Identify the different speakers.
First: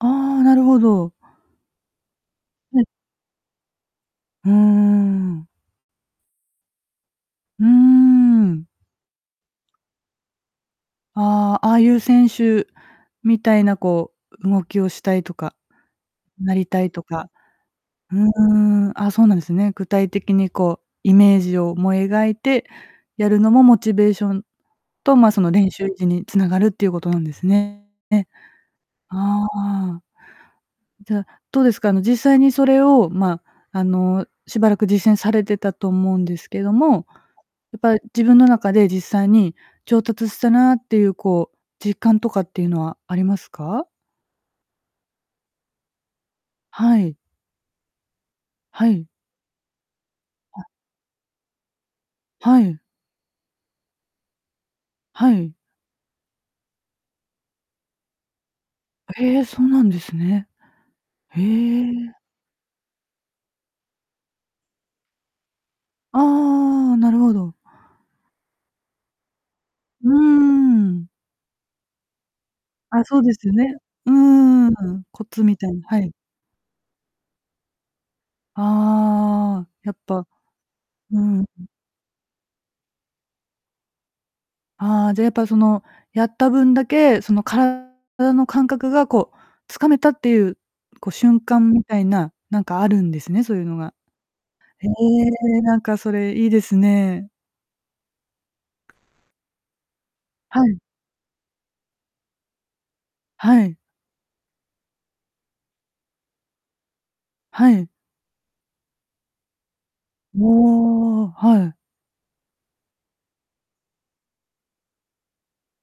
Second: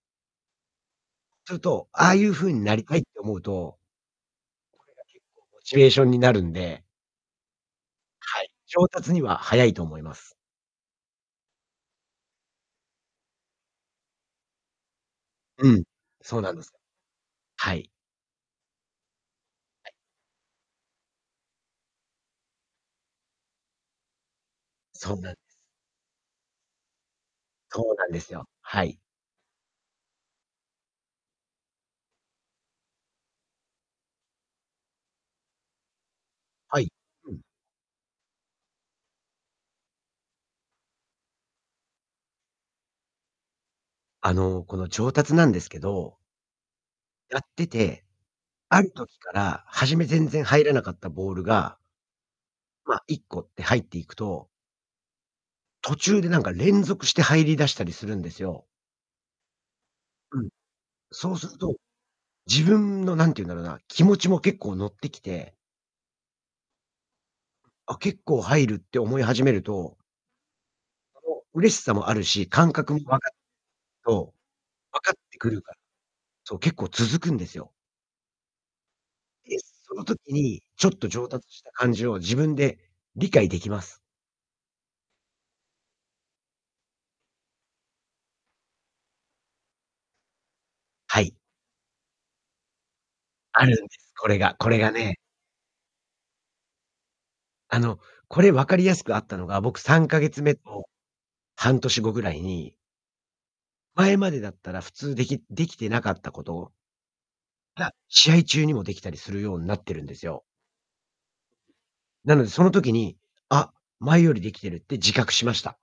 Speaker 1: ああ、なるほど。
Speaker 2: すると、ああいう風にな
Speaker 1: う
Speaker 2: り
Speaker 1: ん。
Speaker 2: たいって思うと
Speaker 1: うー
Speaker 2: これがけっこ
Speaker 1: ん。
Speaker 2: うモチベーションになるんで
Speaker 1: うー
Speaker 2: はい。
Speaker 1: ん。
Speaker 2: 上達には早いと思います。
Speaker 1: ああ、ああいう選手みたいなこう、う動きをしたいとか、
Speaker 2: うん。そうな
Speaker 1: な
Speaker 2: んで
Speaker 1: り
Speaker 2: す。
Speaker 1: たいとか。
Speaker 2: はい。
Speaker 1: うーん、あ、そうなんですね。具
Speaker 2: はい。
Speaker 1: 体的にこうイメージをも描いてやるのもモチベーション
Speaker 2: そ
Speaker 1: と
Speaker 2: うな
Speaker 1: ま、
Speaker 2: んです。
Speaker 1: その練習時に繋がるっていうことなんですね。
Speaker 2: そうなん
Speaker 1: え
Speaker 2: で
Speaker 1: え。
Speaker 2: すよ、はい。
Speaker 1: ああ。じゃ、どうですか、あの実際にそれをま、あの、しばらく実践されてたと思うんですけど
Speaker 2: はい、
Speaker 1: も、
Speaker 2: うん。
Speaker 1: やっぱ自分の中で実際に上達したなっていうこう実感とかっていうのはありますか？
Speaker 2: あのこの上達なんですけど
Speaker 1: はい。
Speaker 2: やってて、あ
Speaker 1: は
Speaker 2: る
Speaker 1: い。
Speaker 2: 時から初め全然入
Speaker 1: は。
Speaker 2: らなかったボールが
Speaker 1: はい。
Speaker 2: ま、1個って入っていくと
Speaker 1: はい。
Speaker 2: 途中でなんか連続して入り出したりするんですよ。
Speaker 1: へえ、そうなんです
Speaker 2: う
Speaker 1: ね。
Speaker 2: ん。そう
Speaker 1: へ
Speaker 2: すると、
Speaker 1: え。
Speaker 2: 自分のなんてゆんだろうな、気持ちも結構乗ってきて
Speaker 1: ああ、なるほど。
Speaker 2: あ、結構入るって思い始めると
Speaker 1: うーん。
Speaker 2: こう、嬉しさもあるし、感覚も
Speaker 1: あ、
Speaker 2: 分か
Speaker 1: そ
Speaker 2: っ
Speaker 1: うで すよね。う
Speaker 2: と
Speaker 1: ー
Speaker 2: 分
Speaker 1: ん、
Speaker 2: かっ
Speaker 1: コ
Speaker 2: て
Speaker 1: ツ
Speaker 2: く
Speaker 1: み
Speaker 2: る
Speaker 1: たい
Speaker 2: か
Speaker 1: な、はい。
Speaker 2: そう、結構続くんですよ。で、
Speaker 1: ああ、や
Speaker 2: そ
Speaker 1: っ
Speaker 2: の
Speaker 1: ぱ
Speaker 2: 時にちょっと
Speaker 1: う
Speaker 2: 上
Speaker 1: ん。
Speaker 2: 達した感じを自分で理解できます。
Speaker 1: ああ、じゃやっぱそのやった分だけ、その体の感覚がこう掴めたっていう、こう
Speaker 2: はい。
Speaker 1: 瞬間みたいな、なんかあるんですね、そういう
Speaker 2: ある
Speaker 1: の
Speaker 2: ん
Speaker 1: が。
Speaker 2: です、これがこれ
Speaker 1: え
Speaker 2: がね。
Speaker 1: え、なんかそれいいですね。
Speaker 2: あの、これ分かりやすくあったのが僕3ヶ月目
Speaker 1: はい。
Speaker 2: と半年後ぐらいに
Speaker 1: はい。
Speaker 2: 前までだったら普通できできてなかったことを
Speaker 1: はい。
Speaker 2: が、試合中にもできたりするようになってるんですよ。
Speaker 1: おお、はい。
Speaker 2: なのでその時にあ、前よりできてるって自覚しました。